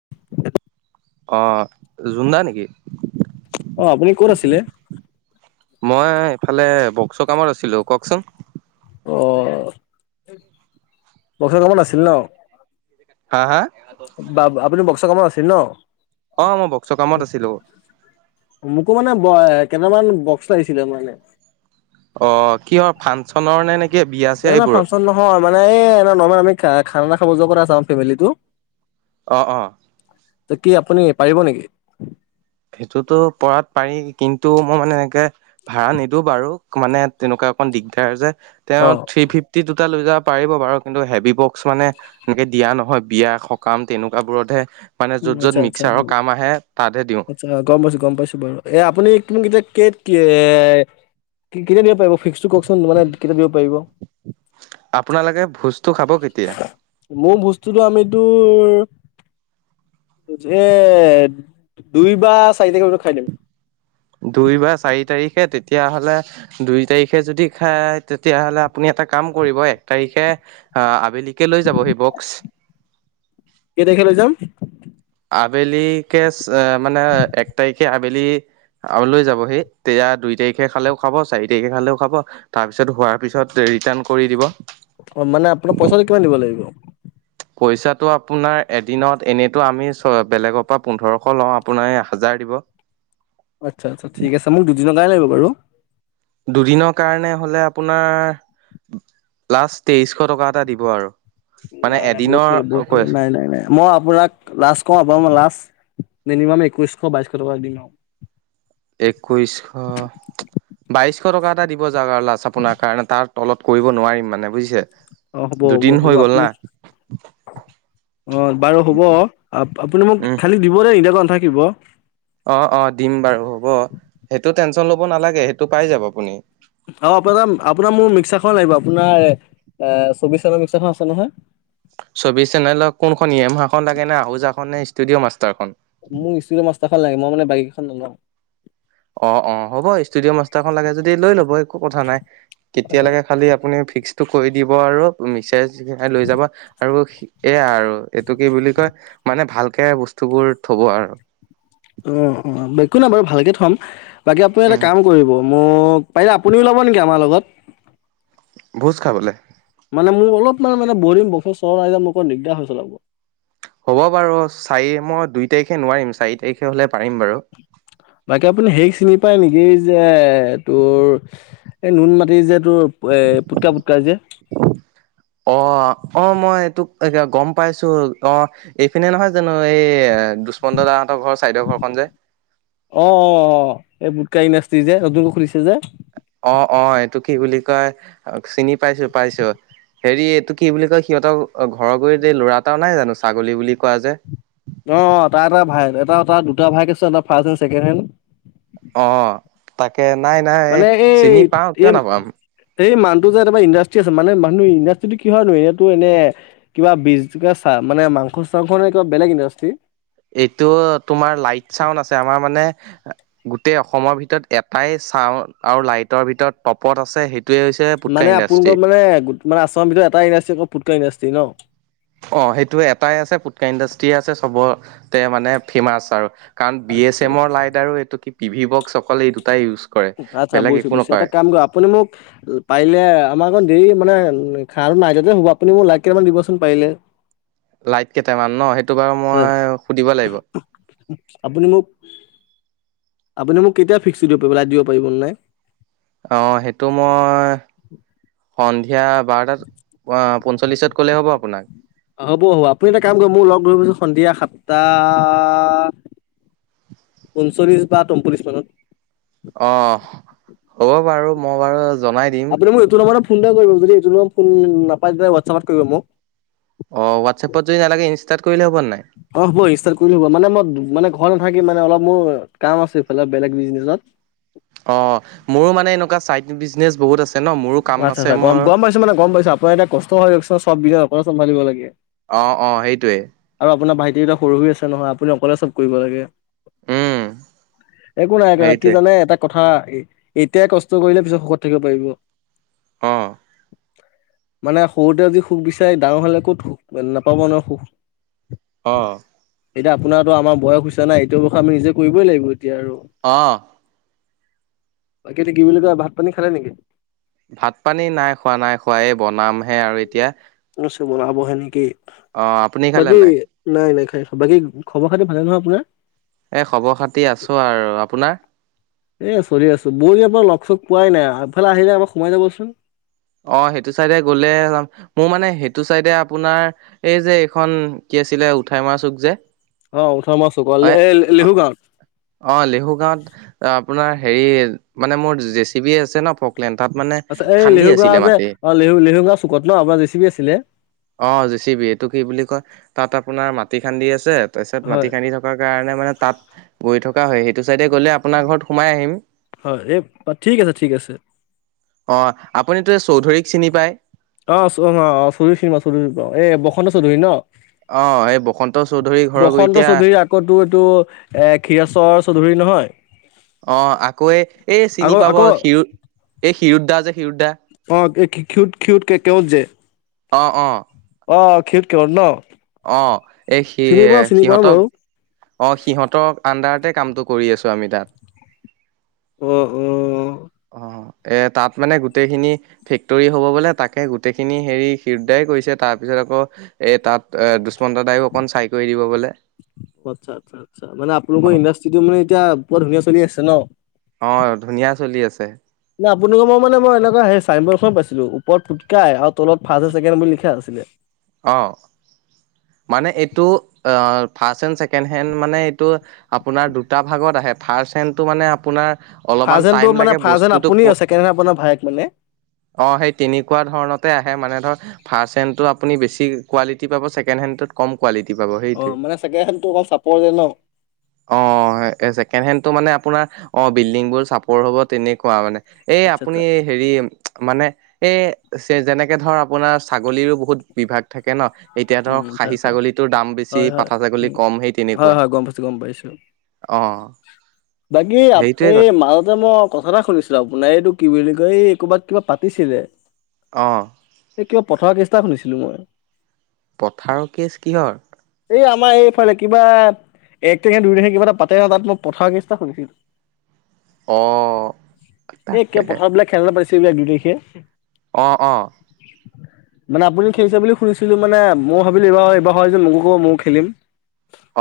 [unintelligible] আহ জুনদা নেকি? অ আপুনি ক'ত আছিলে? মই ইফালে বক্স কামত আছিলো কওঁকচোন। অ', বচৰ কামত আছিল ন? হা হা ব আপুনি বক্সা কামত আছিল ন? অ মই বক্সৰ কামত আছিলো মোকো মানে কেইটামান বক্স লাগিছিলে মানে। অ', কিহৰ ফাংচনৰ নে নেকি? বিয়া চিয়া নাই-নাই এইবোৰৰ ফাংচন নহয় মানে এই নৰ্ম আমি খানাা খাব যোৱা আছো ফেমিটো। অ'-অ'। ত কি আপুনি পাৰিব নেকি? সেইটোতো পৰাত পাৰি। কিন্তু মই মানে এনেকে ভাড়া নিদিওঁ বাৰু মানে তেনেকুৱা অকণ দিগদাৰ যে। অ তেওঁ থ্ৰী ফিফটি দুটা লৈ যা পাৰিব বাৰু কিন্তু হেভি বক্স মানে এনেকে দিয়া নহয় বিয়া সকাম তেনেকুৱাাবোৰতহে মানে উম আচ্ছা য'ত-য'ত আচ্ছা মিক্সাৰৰ কাম আহে, তাতহে দিওঁ। আচ্ছা গম পাইছো-গম পাইছো বাৰু এ আপুনি কিতিয়া কে এ কেতিয়া দিব পাৰিব? ফিক্সটো কওকচোন মানে কটাাপ দিব পাৰিব? আপোনালোকে ভোজটো খাব কেতিয়া মোৰ বস্তুটো আমিতো দুই বা চাৰি তাৰিখ ভিতৰত খাইদিম। দুই বা চাৰি তাৰিখে তেতিয়াহ'লে দুই তাৰিখে যদি খায় তেতিয়াহ'লে আপুনি এটা কাম কৰিব এক তাৰিখে আহ, আবেলিকে লৈ যাব সি বক্স। কে তাৰীখে লৈ যাম? আবেলিকে মানে এক তাৰিখে আবেলি আৰু লৈ যাব সেই তেয়া দুই তাৰিখে খালেও খাব, চাৰি তাৰিখে খালেও খাব তাৰ পিছত হোৱাৰ পিছত ৰিটাৰ্ণ কৰি দিব। অ', মানে আপোনাৰ পইচাটো কিমান দিব লাগিব? পইচাটো আপোনাৰ এদিনত এনেইতো আমি বেলেগৰ পৰা পোন্ধৰশ লওঁ আপোনাৰ হাজাৰ দিব। [inaudible] আচ্ছা-আচ্ছা ঠিক আছে মোক দুদিনৰ কাৰণে লাগিব বাৰু। দুদিনৰ কাৰণে হ'লে আপোনাৰ লাষ্ট তেইশ টকা এটা দিব আৰু। মানে নাই-নাই বহুত কৰিলে বহুত এদিনৰ কৰিলে নাই-নাই-নাই মই আপোনাক লাষ্ট কম লাষ্ট মিনিমাম একৈশশ, বাইশশ টকা দিম আৰু। একৈশ বাইশ টকা এটা দিব যাওক আৰু লাজ আপোনাৰ কাৰণে তাত তলত কৰিব নোৱাৰিম মানে বুজিছে? অ', দুদিন হ'ব-হ'ব-হ'ব হৈ গ'ল আপুনি না অ', বাৰু হ'ব আপুনি মোক খালি দিব দেই এদাক নাথাকিব। অ'-অ', দিম বাৰু হ'ব। সেইটো টেনচন ল'ব নালাগে সেইটো পাই যাব আপুনি। খ লাগিব। আপোনাৰ এ চৌবিশ চনৰ মিক্সাৰখন আছে নহয়? চৌবিশ চেনেলৰ কোনখন ই এমহাখন লাগে নে, আহোজান, নে ষ্টুডিঅ মাষ্টাৰখন? মোক ষ্টুডিঅ মাষ্টাৰখন লাগে মই মানে বাইক এখন নলাওঁ। অ'-অ', হ'ব ষ্টুডিঅ মাষ্টাৰখন লাগে যদি লৈ ল'ব একো কথা নাই। আচ্ছা কেতিয়ালগে খালি আপুনি ফিক্স তটো কৈ দি আৰু [unintelligible] লৈ যাবা আৰু এই আৰু এইটো কি বুলি কয় মানে ভাল তেকে বস্তু বোৰ থব আৰু। অ'-অ', একো নাই বাৰু ভালকে থম, বাকী আপুনি এটা উম কাম কৰিব। মোক পাৰিলে আপুনিওলব নেকি আমাৰ লগত? ভোজ খাবলে? মানে মোৰ অলপ মান মানে বহু দিন বচৰ চলোৱা নাই যে মোক দিগদাৰ হৈ চলাব। হ'ব বাৰু চাৰি মই দুই তাৰিখে নোৱাৰিম চাৰি তাৰিখে হ'লে পাৰিম বাৰু বাকী আপুনি সেই চিনি পায় নেকি যে তোৰ এই নুন মাটি যে তোৰ এ পুটকা পুটকা যে অ অ মই এই তোক এ গম পাইছো অ এইফিনে নহয় জানো এই দুষ্মন্ত দা ৰ ঘৰ চাইদেউ ঘৰখন যে। অ অ অ এই বুটকা ইনডাচট্ৰি যে নতুনক খুলিছে যে। অ অ এইটো কি বুলি কয় চিনি পাইছো পাইছো। হেৰি এইটো কি বুলি কয় সিহঁতক ঘৰৰ গৈ যে ল'ৰা এটাও নাই জানো ছাগলী বুলি কোৱা যে। অ তাৰ এটা ভাই এটা অ দুটা ভাইক আছে এটা ফাৰ্ষ্ট হেণ্ড ছেকেণ্ড হেণ্ড। অ তাকে নাই নাই এই মানে চিনি পাওঁ কিয় নাপাম। টো যে তাৰ ইণ্ডাষ্ট্ৰি আছে মানে মানুহ ইণ্ডাষ্ট্ৰিটো কি হয় নো এইয়াটো এনে কিবা বিজনেজ চা মানে [unintelligible] নে কিবা বেলেগ ইণ্ডাষ্ট্ৰী এইটো তোমাৰ লাইট চাউণ্ড আছে আমাৰ মানে গোটেই অসমৰ ভিতৰত এটাই চাউ আৰু লাইটৰ ভিতৰত টপত আছে সেই- মানে আপোনালোক মানে আচৰণ ভিতৰত এটাই ইণ্ডাষ্ট্ৰি ফুটকা ইণ্ডাষ্ট্ৰি ন অ সেইটো এটাই আছে পুটকা ইণ্ডাষ্ট্ৰি আছে চবতে মানে ফেমাচ আৰু। কাৰণ বি এছ আচ্ছা এমৰ আচ্ছা লাইট আৰু এইটো কি পি ভি বক্স অকলে এই দুটাই ইউজ কৰে। আচ্ছা বেলেগ বুইছো একো বুজছো নকৰে। এটা কাম কৰ আপুনি মোক পাৰিলে আমাৰ এ দেৰি মানে লৈ খানা তো নাইটতে হ'ব আপুনি মোক লাইত কেইটামান দিবচোন পাৰিলে। লাইট কেইটামান ন সেইটো বাৰু হয় মই সুধিব লাগিব। আপুনি মোক আপুনি মোক কেতিয়া ফিক্সটো দিব পাৰিব লাইট দিব পাৰিব অননাই। অঁ সেইটো মই সন্ধিয়া বাৰটাত পঞ্চল্লিশত ক'লে হ'ব আপোনাক? হ'ব হ'ব আপুনি এটা কাম কৰিব মোক লগ ধৰিবছোন সন্ধিয়া সাতটা পঞ্চল্লিশ বা তমপল্লিশ মানত। অ হ'ব বাৰু মই বাৰু, জনাই দিম। আপুনি মোক এইটো নম্বৰ ফোন এটা কৰিব। যদি এইটো নম্ব ফোন নাপায় তেতিয়া হোৱাটচএপত কৰিব মোক। অ হোৱাটচএপত যদি নালাগে, ইনষ্টাৰ্ট কৰিলে হ'ব নাই? অ হ'ব ইষ্টাৰ্ত কৰিলে হ'ব মানে মই মানে ঘৰ। ত থাকি মানে অলপ মোৰ কাম আছে। এইফালে বেলেগ বিজনেচত। অ মোৰো মানে এনেকুৱা চাইড বিজনেচ বহুত আছে। ন মোৰো কাম আচ্ছা আছে আচ্ছা মোৰ গম পাইছো মানে গম পাইছো। আপোনাৰ এতিয়া কষ্ট হয় চ চববিধে আপোনাতো চম্ভালিব লাগে। অ অ সেইটোয়ে তে এটা সৰু হৈ আছে নহয়। আপুনি অকলে চব কৰিব লাগে। উম, একো নাই একো নাই। কি সেইটোৱে জানে এটা কথা এতিয়াই কষ্ট কৰিলে পিছত সুখত থাকিব পাৰিব। অ। মানে সৰুতে যদি সুখ বিচাৰে ডাঙৰ হলে ক'ত সুখ নাপাব ন সুখ। অ। এতিয়া আপোনাৰতো আমাৰ বয়স হৈছে নাই, এইটো বয়সত আমি নিজে কৰিবই লাগিব এতিয়া আৰু। অ বাকীটো কি বুলি কয় ভাত পানী খালে নেকি ভাত পানী নাই খোৱা নাই খোৱা। এ বনামহে আৰু এতিয়া। বনাবহে নেকি? অ', আপুনি খালে বাকী নাই? নাই নাই। বাকী খবৰ খাতি ভালে নহয় আপোনাৰ? এ খবৰ খাতি আছো আৰু আপোনাৰ এ চলি আছো, বৌয়ে আপোনাৰ লগ চগ পোৱাই নাই আগফালে আহিলে এবাৰ সোমাই যাবচোন। অ সেইটো চাইডে গলে, মই মানে সেইটো চাইডে আপোনাৰ এই যে এইখন কি আছিলে উঠাই মাৰ চুক যে অ ওঠৰ মোৱা চুক অ লে হয় এ লিহু গাঁৱত অ লেহু গাঁৱত আপোনাৰ হেৰি মানে মোৰ জেচি বি আছে ন ফকলেণ্ড তাত মানে আতছা এই খান্দি লেহু আছিলে গাওঁ যে মাটি অ লেহু লেহু গাওঁ চুকত ন। আপোনাৰ জে চি পি আছিলে। অ জেচিবি। এইটো কি বুলি কয় তাত আপোনাৰ মাটি খান্দি আছে তাৰপিছত হয় মাটি খান্দি থকাৰ কাৰণে মানে তাত গৈ থকা হয় সেইটো চাইডে, গ'লে আপোনাৰ ঘৰত সোমাই আহিম। হয়। এই ঠিক আছে ঠিক আছে। অ আপুনিতো এই চৌধুৰীক চিনি পায়? অ', চ অ'-অ', ছিঙি পাওঁ চৌধুৰীক পাওঁ। এই বসন্ত চৌধুৰী ন? অ এই বসন্ত চৌধুৰী ঘৰৰ বসন্ত এতিয়া চৌধুৰীৰ আকো টোৰ এটো এ ক্ষিৰেচৰ চৌধুৰী নহয়? অ', আকৌ এই চিনি আকৌ পাব আকৌ শিৰো এই শিৰোদদা যে শিৰোদা? অ', এই ক্ষীৰোদ-ক্ষীৰোদ ত্ৰেক্টৰত যে? অ'-অ'। অ', খেটখেলত ন? অ', এই সি চিনি পাওঁ চিনি পাওঁ সিহঁতক, বাৰু অ', সিহঁতৰ আনদাৰ তে কামটো কৰি আছো আমি তাত। অ'-অ'। অ'। এ তাত মানে গোটেই খিনি ফেক্টৰী হ'ব বোলে। তাকে গোটেই খিনি হেৰি ক্ষীৰোদ দাই কৰিছে তাৰ পিছত তাৰপিছত আকৌ এ তাত দুষ্মন্ত দাইও অকণ চাই কৰি দিব বোলে। অ', আচ্ছা-আচ্ছা-আচ্ছা। মানে অ আপোনালোকৰ ইণ্ডাষ্ট্ৰি টো মানে এতিয়া বুৰ ধুনীয়া চলি আছে ন? অ ধুনীয়া চলি আছে ন আপোনালোকৰ মই মানে মই এনেকুৱা চাইন বৰ্ড এখন পাইছিলো। ওপৰত ফুটকাই আৰু তলত ফাষ্ট, চেকেণ্ড বুলি লিখা আছিলে। অ'। মানে এইটো ফাৰ্ষ এণ্ ছেকেণ্ড হেড মানে এইটো আপোনাৰ দুটা ভাগত আ ফাৰ্ষ্ট হেণ্টো মানে আপোনাৰ অলপমান টাইম ফাৰ্ষটনতটো মানে লাগে ফাৰ্ষন বস্তুটো আপুনি আছেণ্ডেন আপোনাৰ ভাইক মানে। অ', সেই তেনেকুৱা ধৰণতে আহে মানে ধৰ ফাৰ্ষ্ট হেণ্ডটো আপুনি বেছি কোৱালিটি পাব, ছেকেণ্ড হেণ্ডটো কম কোৱালিটি পাব অ', সেইটোৱে মানে চাগেহেন তো অকণ চাপৰ যে ন? অ', ছেকেণ্ড হেণ্ডটো মানে আপোনাৰ অ', বিল্ডিং বোৰ চাপৰ হ'ব তেনেকুৱা মানে। এই আচ্ছা আপুনি আচ্ছা হেৰি মানে এই যেনেকে ধৰ আপোনাৰ ছাগলীৰো বহুত বিভাগ থাকে ন? এতিয়া ধৰ উম আচ্ছা খাঁহী আচ্ছা ছাগলীটোৰ দাম বেছি হয় হয় পাঠা ছাগলী উম কম হেই হয় তেনেকুৱা। হয় গম পাইছো গম পাইছো। অ'। বাকী আ সেইটোৱে [unintelligible] ক এই মাজতে মোক, কথা এটা শুনিছিলো আপোনাৰ এইটো কি বুলি কয় এই ক'ৰবাত কিবা পাতিছিলে। অ'। এই কিবা পথাৰৰ কেছ এটা শুনিছিলো মই। পথাৰৰ কেছ কিহৰ? এই আমাৰ এইফালে কিবা এক তাৰিখে নে দুই তাৰিখে কিবা এটা পাতে ন তাত মই পথাৰ কেছটা অ', শুনিছিলো। এই কিয় তাকে পথাৰত বোলা খেলা পাতিচিল বুলে দু তাৰিখে? অ', অ', মানে আপুনি খেলিছে বুলি শুনিছিলো মানে মই ভাবিলো এইবাৰ-এইবাৰ হয় যদি মোকো কব মইও খেলিম।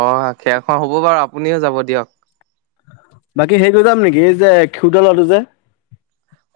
অ', খেল খন হ'ব বাৰু, আপুনিও যাব দিয়ক। বাকী হেৰিক লৈ যাম নেকি, এই যে ক্ষীৰোদৰ কৰাটো যে?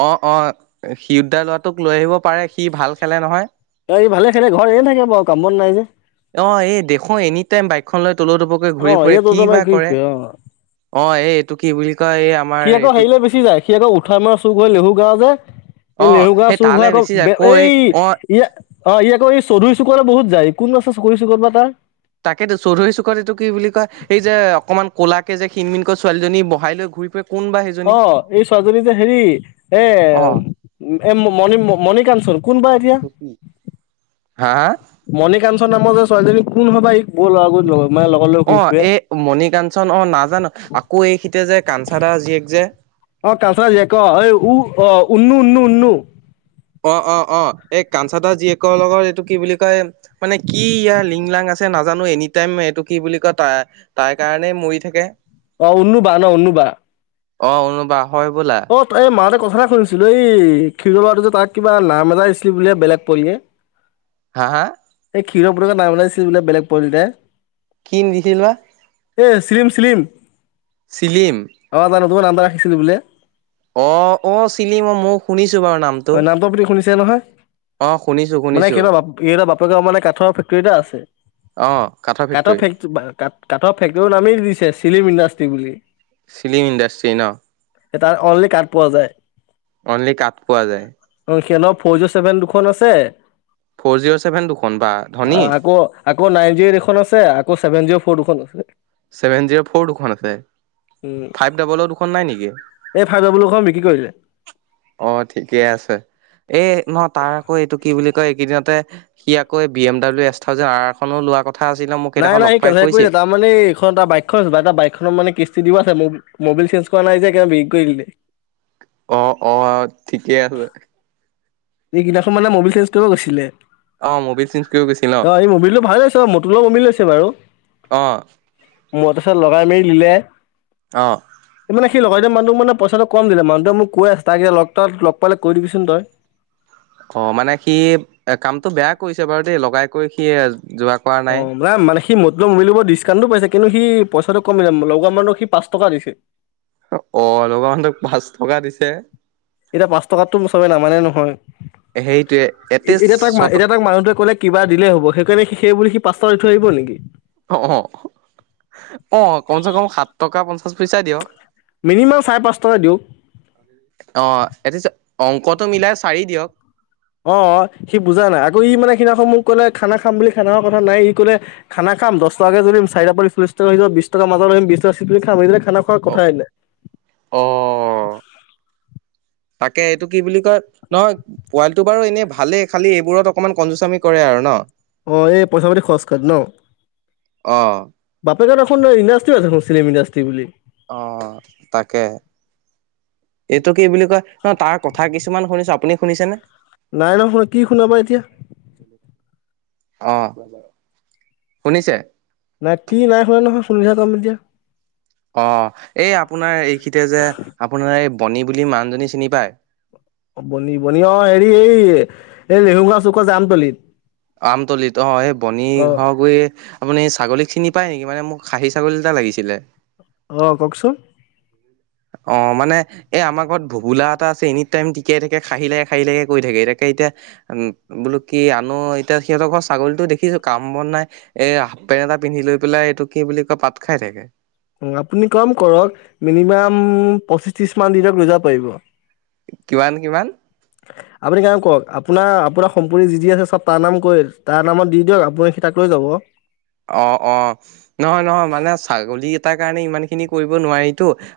অ'-অ', সিৰোড ডাৰ লোৱাটোক লৈ আহিব পাৰে সি ভাল খেলে নহয়? এ ই ভালে খেলে ঘৰত এনে থাকে বাৱ কাম বন নাই যে। অ', এই দেখো এনি টাইম বাইকখন লৈ তল তলকৈ ঘূৰি অ ফুৰে, ইয়াত কি তমাৰ বা ঘূৰি কৰে। ফুৰে অ এইটো কি বুলি কয় এই আমাৰ সি আকৌ এইটো হেৰিলে গুচি যায়, সি আকৌ উঠাই মাৰ চুক হৈ লেহু গা যে। এই অ লেহু ঘৰা সেই চুহ ঘৰা তালৈ বেছি যায় ক আকৌ এই অ ইয়াত অ', ই আকৌ এই চৌধুৰী চুকুৰ লৈ বহুত যায়, কোন আছে ছকুৰি চুকৰুত বা তাৰ? তাকেতো চৌধুৰী চুকট এটো কি বুলি কয় এই যে অকমান ক'লাকে যে সিনমিনকৈ ছোৱালীজনী বহাই ল ঘূৰি ফুৰে। কোন বা সেইজনী অ এই ছোৱজনী যে হেৰি এ। অ এ ম মণিকাঞ্চন কোন বাই এৰিয়া হা হা। মণিকাঞ্চন নামৰ যে ছোৱালীজনী কোন হয় বা ই লগত মানে লগত লৈ অ ঘূৰি ফুৰে এই মণি কাঞ্চন অ নাজানো আকৌ এইখিতে যে কাঞ্চাদা জীয়েক যে। অ কচা যে ক এই অ উন্ন উন্ন উন্ন অ অ অ এই কাঞ্চাদা জীয়েকৰ লগত এইটো কি বুলি কয় মানে কি ইয়াৰ লিংলাং আছে। আছে নাজানো এনি টাইম এইটো কি বুলি কয় তাৰ তাই কাৰণেই মৰি থাকে। অ উন্নো বা ন উন্নো বা। অ উন্নো বা। অ এই মাৰ কথা এটা শুনিছিলো এই ক্ষীৰোৱাটো যে তাক কিবা নাম এটা দিছিলি বুলিয়ে বেলেগ পোৱালিয়ে। হা হা? ক্ষিৰ পুতেক নাম উলাইছিল বোলে বেলেগ পোৱলি এটাই। কিন দিছিল না [unintelligible] এ চিলিম চিলিম- চিলিম। তোমাৰ আম [unintelligible] ৰাখিছিলোঁ বোলে? অ অ চিলি মই মই শুনিছো। অ নামটো আপুনি শুনিছে নহয়। অ শুনিছো মানে শুনিছো সা বাপ এইটা বাপেগাঁৱৰ মানে কাঠৰ ফেকটাৰি এটা আছে অ কাঠৰ ফেক্টৰী ফেক্ট ক কাঠৰ ফেক্টৰী নামেই দিছে চিলিম ইণ্ডাষ্ট্ৰি বুলি। ফিলিম ইণ্ডাষ্ট্ৰ্ৰী ন তাৰ অনলি কাঠ পোৱা যায়। অনলি কাপ পোৱা যায়। অ, ফ'ৰ জ চছেভেন দুখন আছে। ফ'ৰ জিৰ' ছেভেন দুখন বা অ ধনী আকৌ আকৌ নাইন জি দেখন আছে আকৌ চছেভেন জি ফটোখন আছে। চেভেন জিৰ' ফৰ দুখন আছে। উম ফাইভ ডাবলৰ দুখন নাই নেকি এই ফাৰজ বলু খ বিক্ৰী কৰিলে অ ঠিকে আছে এই ন তাৰ আকৌ এইটো কি বুলি এইকেইদিনতে সি আকৈ B M W S thousand আৰখনো লোৱা কথা। আছিলে মোক নাই সেইদিনাখন লগ নাই সি পাই কেথ কৈছিল কৰিছে তাৰমান এইখন এটা বাইকখন আা এটা বাইকখননৰ মানে কিস্তি দিব। মোবাইল চেঞ্জ কৰা নাই যে ভেৰি কৰিলে, অ অ ঠিকেই আছে। এই কেইনাখন মানে মবাইল চেঞ্জ কৰিব গৈছিলে। অ মবিল চেঞ্জ কৰিব গৈছিল ন অ এই মবিলটো ভাল লছে মট অলপ মবিল আছে বাৰু। অ মটৰ চাৰ লগাই মেলি লিলে অঁ সি লগয় এতি মানুহ মান পইচাটো কম দিলে মানুহটোক কৈ আছে তাক এতিয়া লগ তাত লগ পালাই কৈ দিবিচোন তই অ মানে সি কামতটো বেয়া কৰিছে বাৰু দেই লগাই কৰি সি। যোৱা কৰা অ নাই মানে সি মতলব মৰিলব ডিচকাউণ্টটো পাইছে। কিন্তু সি পইচাটো কমি যাম লগোৱা মানুহক সি পাঁচ টকা দিছে অল মান তোক পাঁচ টকা দিছে। এতিয়া পাঁচ টকাতটো চবেই নামানে নহয়। সেইটোৱে এটলিষ্ট এতিয়া তাক ছট এতিয়া তাক মানুহটোৱে ক'লে কিবা দিলেই হ'ব সেইকাৰে সেইবুলি সি পাঁচট লৈ থৈ আহিব নেকি? অ অ আহ কমচ কম সাত টকা পঞ্চাশ পইচা দিয়ে। মিনিমাম চাৰে পাঁচ টকা দিয়ক। অ। এি অংকটো মিলাই চাৰি দিয়ক। অ সি বুজা নাই আকৌ ই মানে সেইদিনাখন মোক কলে খানা খাম বুলি খানা কথা নাই ই কলে খানা খাম দহ টাকৈ যদি চাৰিটা পিলি টকা য বিশ টকা মাজা বিশ তকা চ খাম [unintelligible] খানা খোৱাৰ অ কথা এ নাই। অ তাকে এইটো কি বুলি কয় নহয় পোৱালি। টো বাৰু এনেই ভালেই খালি এইবোৰত অকনমান কজুচামি কৰে আৰু ন অ এই পইচ পাতি খৰচ কৰে নাপ অ বত এখন ইণদ্ৰাষ্ট্ৰি আছে নিলম ইণ্ডাষ্ট্ৰি বুলি। অ তাকে, এইটো কি বুলি কয় ন তাৰ কথা কিছুমান শুনিছো আপুনি শুনিছেনেে নাই ন শুনা কি শুনাবা এতিয়া। আহ শুনিছে। নাই কি নাই শুনে নহয় শুনিছা তম এতিয়া অ এই আপোনাৰ এইখিতে যে আপোনাৰ এই বণী বুলি মানুহজনী চিনি পায়। বনি বনি অ হেৰি এই এই লৰেহুগা চুক যাম তলিত আমতলিত অ সেই বনি অ'। ঘৰ গুৰি আপুনি ছাগলীক চিনি পায় নেকি মানে মোক খাহী ছাগলী এটা লাগিছিলে আহ কওকচোন অ মানে এ আমাৰ ঘৰত ভবোলাত। আছে এনি টাইম টিকাই থাকে খাহিল লাগে খাহ লকে কৈ থাকে এতিাকে এতিয়াম বলো কি আন এতিয়া। সিহঁতৰ ঘৰ ছাগলীতো দেখিছো কাম বন নাই এ হাফ পেণ্ট এটা পিন্ধি লৈ পেলাই এইটো কি বুলি কয় পাত খাই থাকে আপুনি কম কৰক মিনিমাম পঁচিছ ত্ৰিশ মান দিনক লৈ যাব পাৰিব কিমান কিমান। আপুনি কাম কৰক আপোনাৰ আপোনাৰ সমম্পতি যি যি আছে চব তাৰ নাম কয় তাৰ নামত দি দিয়ক আপুনি সেই ল যাব অ অ নহয় নহয় মানে ছাগলীকেইটাৰ কাৰণে ইমান খিনি কৰিব নোৱাৰিতো আৰু